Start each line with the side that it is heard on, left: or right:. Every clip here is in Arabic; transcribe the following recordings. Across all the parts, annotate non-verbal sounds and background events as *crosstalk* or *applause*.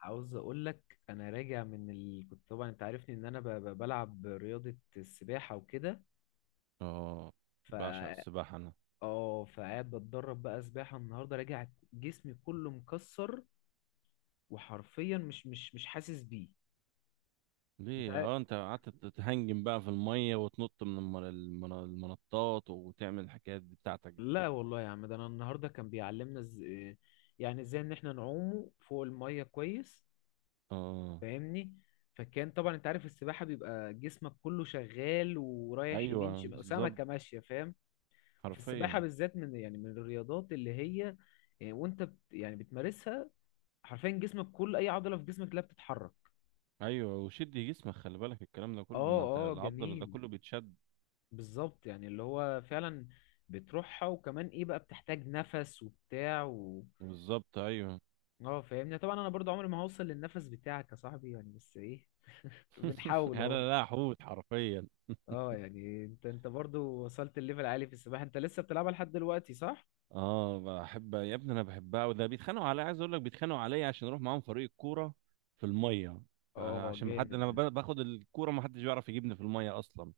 left: عاوز اقول لك انا راجع كنت طبعا انت عارفني ان انا بلعب رياضة السباحة وكده.
right: اه،
left: ف
right: بعشق السباحة انا.
left: اه فقاعد بتدرب بقى سباحة النهاردة راجع، جسمي كله مكسر، وحرفيا مش حاسس بيه. انت
right: ليه
left: عارف.
right: انت قعدت تتهنجم بقى في المية وتنط من المنطات وتعمل الحكايات دي بتاعتك دي.
left: لا والله يا عم، ده انا النهاردة كان يعني ازاي ان احنا نعوم فوق المية كويس،
right: اه،
left: فاهمني؟ فكان طبعا انت عارف السباحة بيبقى جسمك كله شغال ورايح يمين
right: ايوه،
left: شمال،
right: بالظبط.
left: سمكة ماشية، فاهم. في السباحة
right: حرفيا.
left: بالذات من يعني من الرياضات اللي هي آه، وانت بت يعني بتمارسها، حرفيا جسمك كل اي عضلة في جسمك لا بتتحرك.
right: ايوه، وشد جسمك، خلي بالك الكلام ده كله،
left: اه،
right: ما انت
left: اه
right: العضل ده
left: جميل،
right: كله بيتشد.
left: بالظبط، يعني اللي هو فعلا بتروحها، وكمان ايه بقى، بتحتاج نفس وبتاع
right: بالظبط، ايوه.
left: اه فاهمني. طبعا انا برضو عمري ما هوصل للنفس بتاعك يا صاحبي، يعني، بس ايه *laughs*
right: *laughs*
left: بنحاول اهو.
right: انا لا، حوت حرفيا.
left: اه يعني، انت برضو وصلت الليفل عالي في السباحة، انت لسه بتلعبها لحد دلوقتي صح؟
right: اه، بحب يا ابني، انا بحبها، وده بيتخانقوا عليا، عايز اقول لك بيتخانقوا عليا عشان اروح معاهم فريق الكوره في الميه.
left: اه
right: فعشان ما
left: جامد
right: حد انا
left: ده،
right: باخد الكوره، ما حدش بيعرف يجيبني في الميه اصلا.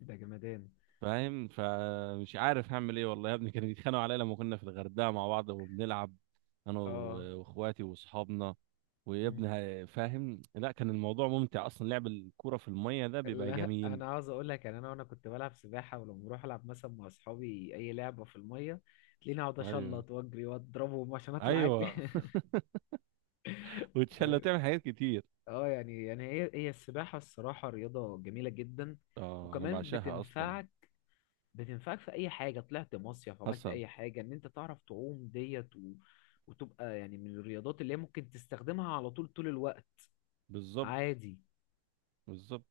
left: ده جمدان.
right: فاهم؟ فمش عارف هعمل ايه والله يا ابني، كانوا بيتخانقوا عليا لما كنا في الغردقه مع بعض وبنلعب، انا
left: اه
right: واخواتي واصحابنا. ويا ابني، فاهم؟ لا، كان الموضوع ممتع اصلا، لعب الكوره في الميه ده بيبقى
left: لا
right: جميل.
left: انا عاوز اقول لك، يعني انا كنت بلعب سباحه، ولما بروح العب مثلا مع اصحابي اي لعبه في الميه، تلاقيني اقعد
right: ايوه،
left: اشلط واجري واضربهم عشان اطلع اجري
right: ايوه. *laughs*
left: *laughs*
right: وتشلى،
left: فاهم؟
right: تعمل حاجات كتير.
left: اه يعني، يعني هي السباحه الصراحه رياضه جميله جدا.
right: اه، انا
left: وكمان
right: بعشقها اصلا.
left: بتنفعك، بتنفعك في اي حاجه، طلعت مصيف عملت
right: حسن.
left: اي حاجه، ان انت تعرف تعوم ديت وتبقى يعني من الرياضات اللي هي ممكن تستخدمها على طول، طول الوقت
right: بالظبط.
left: عادي،
right: بالظبط.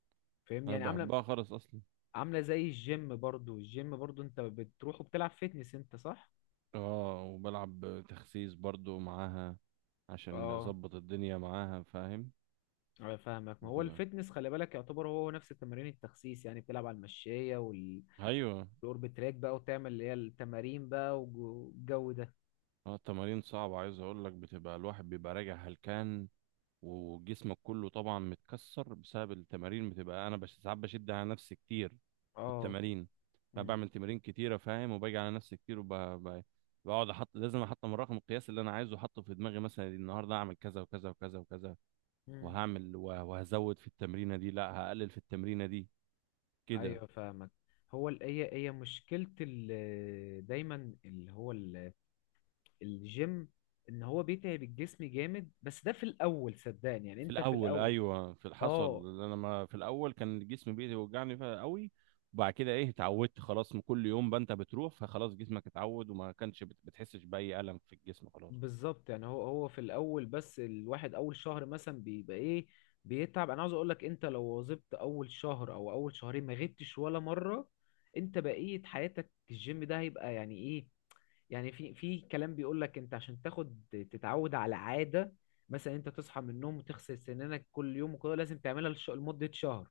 left: فاهمني؟
right: انا
left: يعني عامله،
right: بحبها خالص اصلا.
left: عاملة زي الجيم، برضو الجيم برضو انت بتروح وبتلعب فيتنس انت صح؟
right: اه، وبلعب تخسيس برضو معاها، عشان
left: اه
right: اظبط الدنيا معاها، فاهم؟
left: انا فاهمك، ما هو
right: بتبقى،
left: الفيتنس خلي بالك يعتبر هو نفس التمارين التخسيس، يعني بتلعب على المشاية
right: ايوه.
left: والأوربت تراك بقى، وتعمل اللي هي التمارين بقى، والجو ده.
right: اه، التمارين صعبة عايز اقول لك، بتبقى الواحد بيبقى راجع هلكان، وجسمك كله طبعا متكسر بسبب التمارين. بتبقى انا بش ساعات بشد على نفسي كتير في
left: اه.
right: التمارين. انا
left: مم.
right: بعمل تمارين كتيرة، فاهم؟ وباجي على نفسي كتير، وبقعد احط، لازم احط من رقم القياس اللي انا عايزه احطه في دماغي، مثلا النهارده اعمل كذا وكذا وكذا وكذا.
left: مم.
right: وهعمل وهزود في التمرينة دي، لا هقلل في التمرينة دي، كده.
left: ايوه فاهمك. هو هي مشكلة ال- دايما اللي هو ال- الجيم، ان هو بيتعب الجسم جامد، بس ده في الاول، صدقني، يعني
right: في
left: انت في
right: الاول،
left: الاول.
right: ايوه، في حصل
left: اه
right: إن انا، ما في الاول كان جسمي بيوجعني فيها قوي. وبعد كده ايه، اتعودت خلاص، من كل يوم بنت بتروح، فخلاص جسمك اتعود، وما كانش بتحسش باي الم في الجسم، خلاص.
left: بالظبط، يعني هو في الاول بس، الواحد اول شهر مثلا بيبقى ايه، بيتعب. انا عاوز اقول لك، انت لو واظبت اول شهر او اول شهرين ما غبتش ولا مره، انت بقيه حياتك الجيم ده هيبقى يعني ايه. يعني في في كلام بيقول لك، انت عشان تاخد تتعود على عاده، مثلا انت تصحى من النوم وتغسل سنانك كل يوم وكده، لازم تعملها لمده شهر.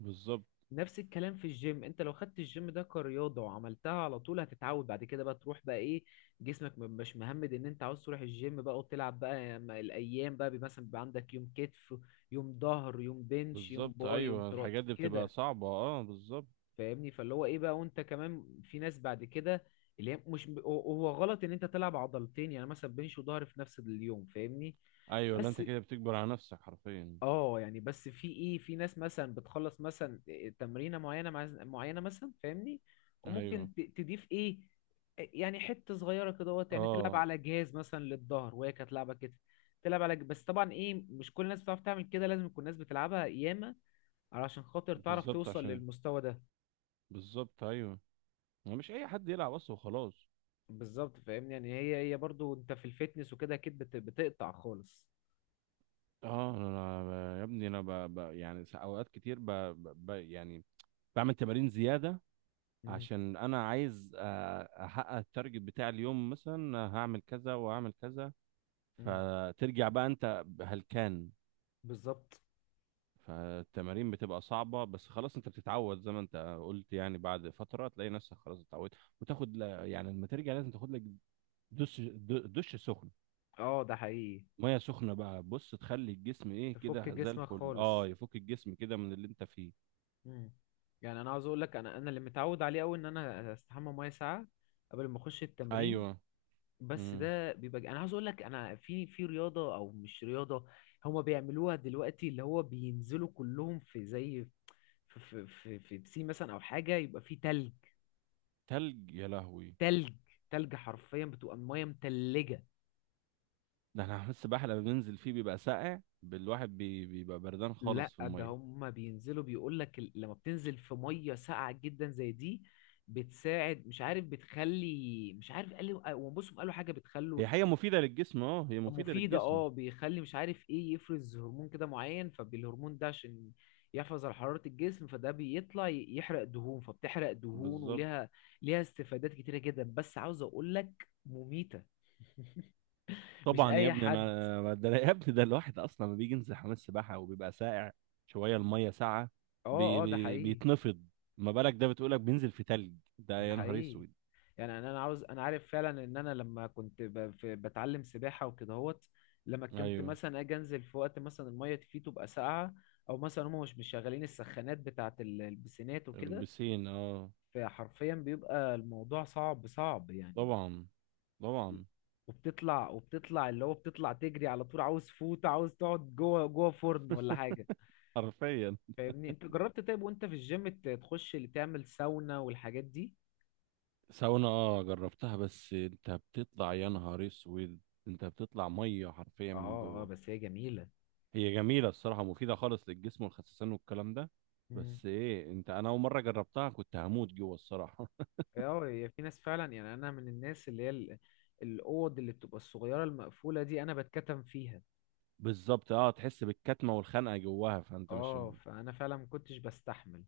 right: بالظبط.
left: نفس الكلام في الجيم، انت لو خدت الجيم ده كرياضة وعملتها على طول، هتتعود بعد كده بقى تروح بقى ايه، جسمك مش مهمد، ان انت عاوز تروح الجيم بقى وتلعب بقى، الايام بقى مثلا بيبقى عندك يوم كتف، يوم ظهر، يوم بنش، يوم
right: بالظبط،
left: باي، يوم
right: ايوه،
left: تراي
right: الحاجات دي بتبقى
left: كده،
right: صعبه، اه، بالظبط.
left: فاهمني؟ فاللي هو ايه بقى، وانت كمان في ناس بعد كده اللي هي، مش هو غلط ان انت تلعب عضلتين يعني، مثلا بنش وظهر في نفس اليوم، فاهمني؟
right: ايوه، لا انت
left: بس
right: كده بتكبر على نفسك حرفيا.
left: اه، يعني بس في ايه، في ناس مثلا بتخلص مثلا تمرينه معينه مع معينه مثلا، فاهمني؟
right: ايوه،
left: وممكن تضيف ايه، يعني حته صغيره كده وقت، يعني تلعب
right: اه،
left: على جهاز مثلا للظهر، وهي كانت لعبه كده تلعب على بس طبعا ايه، مش كل الناس بتعرف تعمل كده، لازم يكون الناس بتلعبها ياما علشان خاطر تعرف
right: بالظبط،
left: توصل
right: عشان
left: للمستوى ده.
right: بالظبط، ايوه. ما مش اي حد يلعب اصلا، وخلاص.
left: بالظبط فاهمني، يعني هي برضو انت في الفتنس وكده اكيد بتقطع خالص.
right: اه، انا يا ابني انا يعني اوقات كتير يعني بعمل تمارين زياده،
left: مم،
right: عشان انا عايز احقق التارجت بتاع اليوم، مثلا هعمل كذا وهعمل كذا،
left: مم،
right: فترجع بقى انت هلكان.
left: بالظبط،
right: فالتمارين بتبقى صعبة، بس خلاص انت بتتعود زي ما انت قلت، يعني بعد فترة تلاقي نفسك خلاص اتعودت، وتاخد يعني لما ترجع لازم تاخد لك دش، دش سخن،
left: اه ده حقيقي،
right: مية سخنة بقى، بص تخلي الجسم ايه
left: تفك
right: كده زي
left: جسمك
right: الفل،
left: خالص.
right: اه، يفك الجسم كده من اللي انت فيه.
left: مم. يعني انا عاوز اقول لك، انا اللي متعود عليه قوي، ان انا استحمى 100 ساعة قبل ما اخش التمرين.
right: ايوه.
left: بس
right: امم.
left: ده بيبقى، انا عاوز اقول لك، انا في في رياضه او مش رياضه، هما بيعملوها دلوقتي، اللي هو بينزلوا كلهم في زي في في بسين مثلا، او حاجه، يبقى فيه تلج،
right: تلج يا لهوي!
left: تلج، تلج، حرفيا بتبقى الميه متلجه.
right: ده احنا حمام السباحة لما بننزل فيه بيبقى ساقع بالواحد، بيبقى بردان
left: لا
right: خالص في
left: ده
right: المية.
left: هما بينزلوا بيقول لك، لما بتنزل في ميه ساقعه جدا زي دي، بتساعد مش عارف، بتخلي مش عارف، قالوا وبصوا قالوا حاجه بتخلوا،
right: هي حقيقة مفيدة للجسم، اه، هي مفيدة
left: مفيدة
right: للجسم.
left: اه، بيخلي مش عارف ايه، يفرز هرمون كده معين، فبالهرمون ده عشان يحافظ على حرارة الجسم، فده بيطلع يحرق دهون، فبتحرق دهون،
right: بالظبط.
left: وليها، ليها استفادات كتيرة جدا، بس عاوز اقول لك مميتة، مش
right: طبعا يا
left: اي
right: ابني
left: حد.
right: انا *laughs* ده يا ابني ده الواحد اصلا لما بيجي ينزل حمام السباحة وبيبقى ساقع شوية المية ساقعة
left: اه اه ده حقيقي،
right: بيتنفض. ما بالك ده بتقولك بينزل في تلج! ده
left: ده
right: يا نهار
left: حقيقي.
right: اسود.
left: يعني انا عاوز، انا عارف فعلا ان انا لما كنت بتعلم سباحة وكده هوت، لما كنت
right: ايوه.
left: مثلا اجي انزل في وقت مثلا المية فيه تبقى ساقعة، او مثلا هم مش شغالين السخانات بتاعة البسينات وكده،
right: البسين، اه.
left: فحرفيا بيبقى الموضوع صعب، صعب يعني.
right: طبعا، طبعا.
left: وبتطلع، وبتطلع اللي هو، بتطلع تجري على طول، عاوز فوت، عاوز تقعد جوه، جوه فرن ولا حاجة،
right: حرفيا.
left: فاهمني؟ انت جربت طيب وانت في الجيم تخش اللي تعمل ساونا والحاجات دي؟
right: ساونا، اه، جربتها، بس انت بتطلع يا نهار اسود، انت بتطلع ميه حرفيا من
left: اه اه،
right: جوه.
left: بس هي جميلة.
right: هي جميله الصراحه، مفيده خالص للجسم والخسسان والكلام ده.
left: مم.
right: بس ايه، انت، انا اول مره جربتها كنت هموت جوه الصراحه.
left: اه هي في ناس فعلا، يعني انا من الناس اللي هي الاوض اللي بتبقى الصغيرة المقفولة دي انا بتكتم فيها،
right: *laughs* بالظبط، اه، تحس بالكتمه والخنقه جواها، فانت مش.
left: اه، فانا فعلا ما كنتش بستحمل.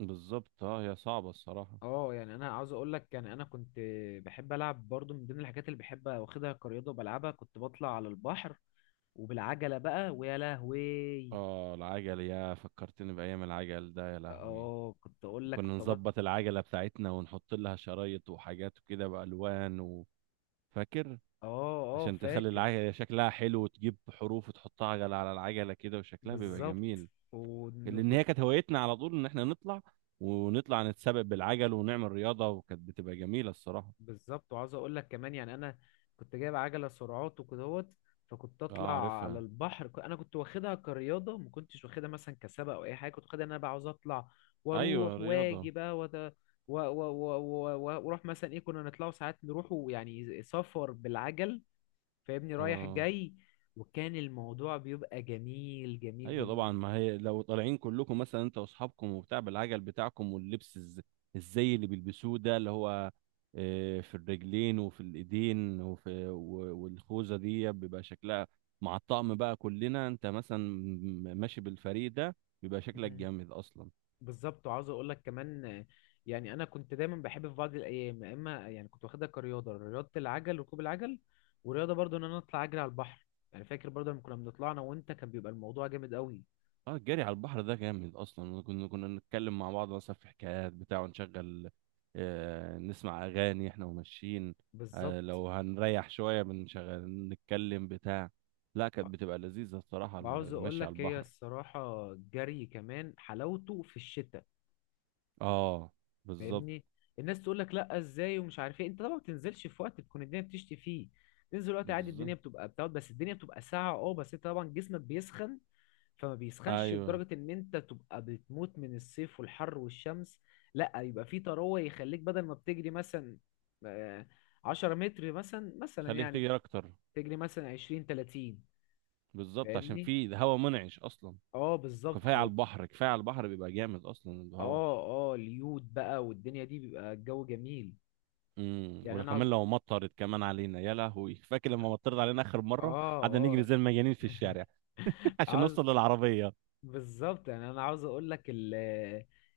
right: بالظبط، اه، هي صعبه الصراحه.
left: اه يعني انا عاوز اقول لك، يعني انا كنت بحب العب برضو، من ضمن الحاجات اللي بحب واخدها كرياضه وبلعبها، كنت بطلع على البحر وبالعجله بقى، ويا لهوي.
right: اه، العجل، يا فكرتني بايام العجل ده يا لهوي.
left: اه كنت اقول لك
right: وكنا
left: كنت بط...
right: نظبط العجله بتاعتنا ونحط لها شرايط وحاجات وكده بالوان فاكر؟
left: اه اه
right: عشان تخلي
left: فاكر.
right: العجلة شكلها حلو، وتجيب حروف وتحطها عجلة على العجلة كده، وشكلها بيبقى
left: بالظبط.
right: جميل. لأن
left: وكنت،
right: هي كانت هوايتنا على طول، إن إحنا نطلع ونطلع نتسابق بالعجل ونعمل رياضة، وكانت بتبقى جميلة الصراحة.
left: بالظبط، وعاوز اقول لك كمان، يعني انا كنت جايب عجله سرعات وكدهوت، فكنت
right: اه،
left: اطلع على
right: عارفها.
left: البحر، انا كنت واخدها كرياضه، ما كنتش واخدها مثلا كسبق او اي حاجه، كنت واخدها إن انا بقى عاوز اطلع
right: أيوة،
left: واروح
right: رياضة.
left: واجي بقى وت... و... و... و... و... و- واروح مثلا ايه، كنا نطلعوا ساعات نروحوا يعني سفر بالعجل، فاهمني، رايح
right: اه،
left: جاي. وكان الموضوع بيبقى جميل، جميل،
right: ايوه طبعا،
left: جميل.
right: ما هي لو طالعين كلكم مثلا انت واصحابكم وبتاع بالعجل بتاعكم، واللبس الزي اللي بيلبسوه ده اللي هو في الرجلين وفي الايدين وفي والخوذه دي، بيبقى شكلها مع الطقم بقى كلنا، انت مثلا ماشي بالفريق ده، بيبقى شكلك جامد اصلا.
left: بالظبط وعاوز اقول لك كمان، يعني انا كنت دايما بحب في بعض الايام، يا اما يعني كنت واخدها كرياضه، رياضه العجل، ركوب العجل، ورياضه برضو ان انا اطلع اجري على البحر. يعني فاكر برضو لما كنا بنطلع انا وانت، كان بيبقى الموضوع جامد قوي.
right: اه، الجري على البحر ده جامد اصلا، كنا نتكلم مع بعض مثلا في حكايات بتاع، ونشغل نسمع اغاني احنا وماشيين.
left: بالظبط،
right: لو هنريح شويه بنشغل نتكلم بتاع. لا، كانت بتبقى لذيذه الصراحه
left: وعاوز اقول
right: المشي على
left: لك، هي
right: البحر.
left: الصراحه الجري كمان حلاوته في الشتاء،
right: اه. بالظبط.
left: فاهمني. الناس تقول لك لا ازاي ومش عارف ايه، انت طبعا ما بتنزلش في وقت تكون الدنيا بتشتي فيه، تنزل وقت عادي
right: بالظبط،
left: الدنيا بتبقى بتقعد، بس الدنيا بتبقى ساقعه اه، بس انت طبعا جسمك بيسخن، فما بيسخنش
right: ايوه.
left: لدرجة ان انت تبقى بتموت من الصيف والحر والشمس، لا يبقى في تروة يخليك، بدل ما بتجري مثلا آه، 10 متر مثلا، مثلا
right: خليك
left: يعني
right: تجري اكتر.
left: تجري مثلا 20، 30،
right: بالظبط، عشان
left: فاهمني.
right: في هواء منعش اصلا.
left: اه بالظبط
right: كفايه
left: ف
right: على
left: اه،
right: البحر، كفايه على البحر بيبقى جامد اصلا الهواء.
left: اه اليود بقى والدنيا دي، بيبقى الجو جميل. يعني انا
right: وكمان
left: عاوز،
right: لو مطرت كمان علينا يا لهوي، فاكر لما مطرت علينا اخر مره
left: اه
right: قعدنا نجري
left: اه
right: زي المجانين في الشارع. *laughs*
left: *laughs*
right: عشان
left: عاوز،
right: نوصل للعربيه.
left: بالظبط يعني انا عاوز اقول لك ال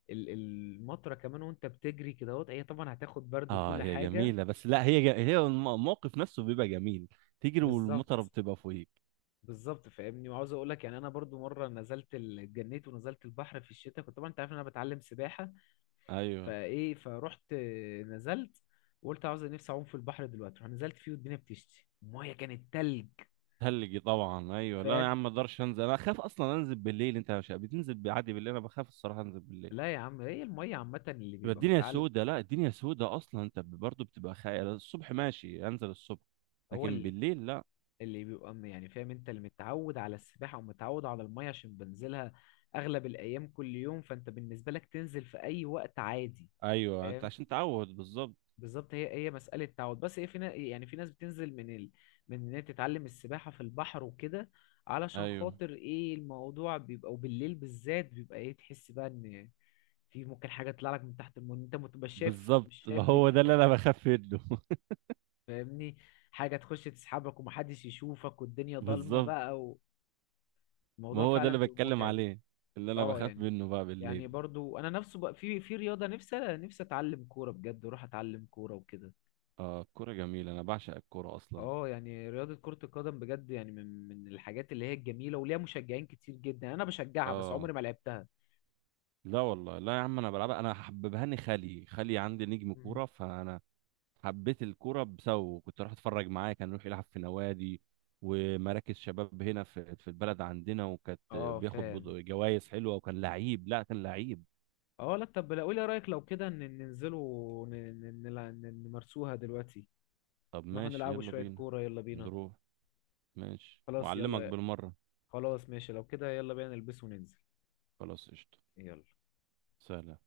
left: ال- المطره كمان وانت بتجري كده اهوت، هي طبعا هتاخد برد
right: اه،
left: وكل
right: هي
left: حاجه.
right: جميله، بس لا، هي هي الموقف نفسه بيبقى جميل، تجري والمطره
left: بالظبط،
right: بتبقى فوقيك.
left: بالظبط فاهمني. وعاوز اقول لك، يعني انا برضو مره نزلت اتجنيت ونزلت البحر في الشتاء، كنت طبعا انت عارف ان انا بتعلم سباحه،
right: ايوه،
left: فايه، فروحت نزلت وقلت عاوز نفسي اعوم في البحر دلوقتي، رحت نزلت فيه والدنيا بتشتي، الميه كانت تلج.
right: تلجي طبعا، ايوه، لا انا
left: فاهم.
right: يا عم ما اقدرش انزل، انا اخاف اصلا انزل بالليل، انت مش بتنزل عادي بالليل؟ انا بخاف الصراحه انزل بالليل،
left: لا يا عم، هي الميه عامه اللي
right: تبقى
left: بيبقى
right: الدنيا
left: متعلق،
right: سودة، لا الدنيا سودة اصلا، انت برضه بتبقى خايف، الصبح ماشي انزل الصبح،
left: هو
right: لكن
left: ال-
right: بالليل لا.
left: اللي بيبقى يعني فاهم، انت اللي متعود على السباحه ومتعود على الميه عشان بنزلها اغلب الايام، كل يوم، فانت بالنسبه لك تنزل في اي وقت عادي،
right: ايوه، انت
left: فاهم؟
right: عشان تعود، بالظبط.
left: بالظبط، هي مسألة تعود. بس هي في يعني في ناس بتنزل من ان هي تتعلم السباحة في البحر وكده، علشان
right: ايوه،
left: خاطر ايه الموضوع بيبقى، وبالليل بالذات، بيبقى ايه، تحس بقى ان في ممكن حاجة تطلع لك من تحت المية، انت ما تبقاش شايف،
right: بالظبط،
left: مش شايف
right: ما هو ده اللي
left: دنيتك،
right: انا بخاف منه *laughs*
left: فاهمني؟ حاجة تخش تسحبك ومحدش يشوفك والدنيا ضلمة
right: بالظبط،
left: بقى،
right: ما
left: والموضوع
right: هو ده
left: فعلا
right: اللي
left: بيبقى
right: بتكلم
left: متعب.
right: عليه، اللي انا
left: اه
right: بخاف
left: يعني،
right: منه بقى
left: يعني
right: بالليل.
left: برضو انا نفسه بقى في في رياضة، نفسي اتعلم كورة بجد، واروح اتعلم كورة وكده.
right: اه، الكوره جميله، انا بعشق الكوره اصلا.
left: اه يعني رياضة كرة القدم بجد، يعني من الحاجات اللي هي الجميلة وليها مشجعين كتير جدا، انا بشجعها بس
right: اه،
left: عمري ما لعبتها.
right: لا والله، لا يا عم انا بلعبها، انا حببهاني خالي، خالي عندي نجم
left: مم.
right: كوره، فانا حبيت الكوره بسببه، كنت اروح اتفرج معاه، كان يروح يلعب في نوادي ومراكز شباب هنا في البلد عندنا، وكانت
left: اه
right: بياخد
left: فاهم.
right: جوائز حلوه، وكان لعيب، لا كان لعيب.
left: اه لا طب، لا قولي رأيك، لو كده ن- ننزلوا ن- ن- نلع- ن- نمارسوها دلوقتي،
right: طب
left: نروح
right: ماشي،
left: نلعبوا
right: يلا
left: شوية
right: بينا.
left: كورة، يلا بينا.
right: نروح. ماشي،
left: خلاص
right: وأعلمك
left: يلا،
right: بالمرة.
left: خلاص ماشي، لو كده يلا بينا نلبس وننزل.
right: خلاص قشطة.
left: يلا.
right: سلام.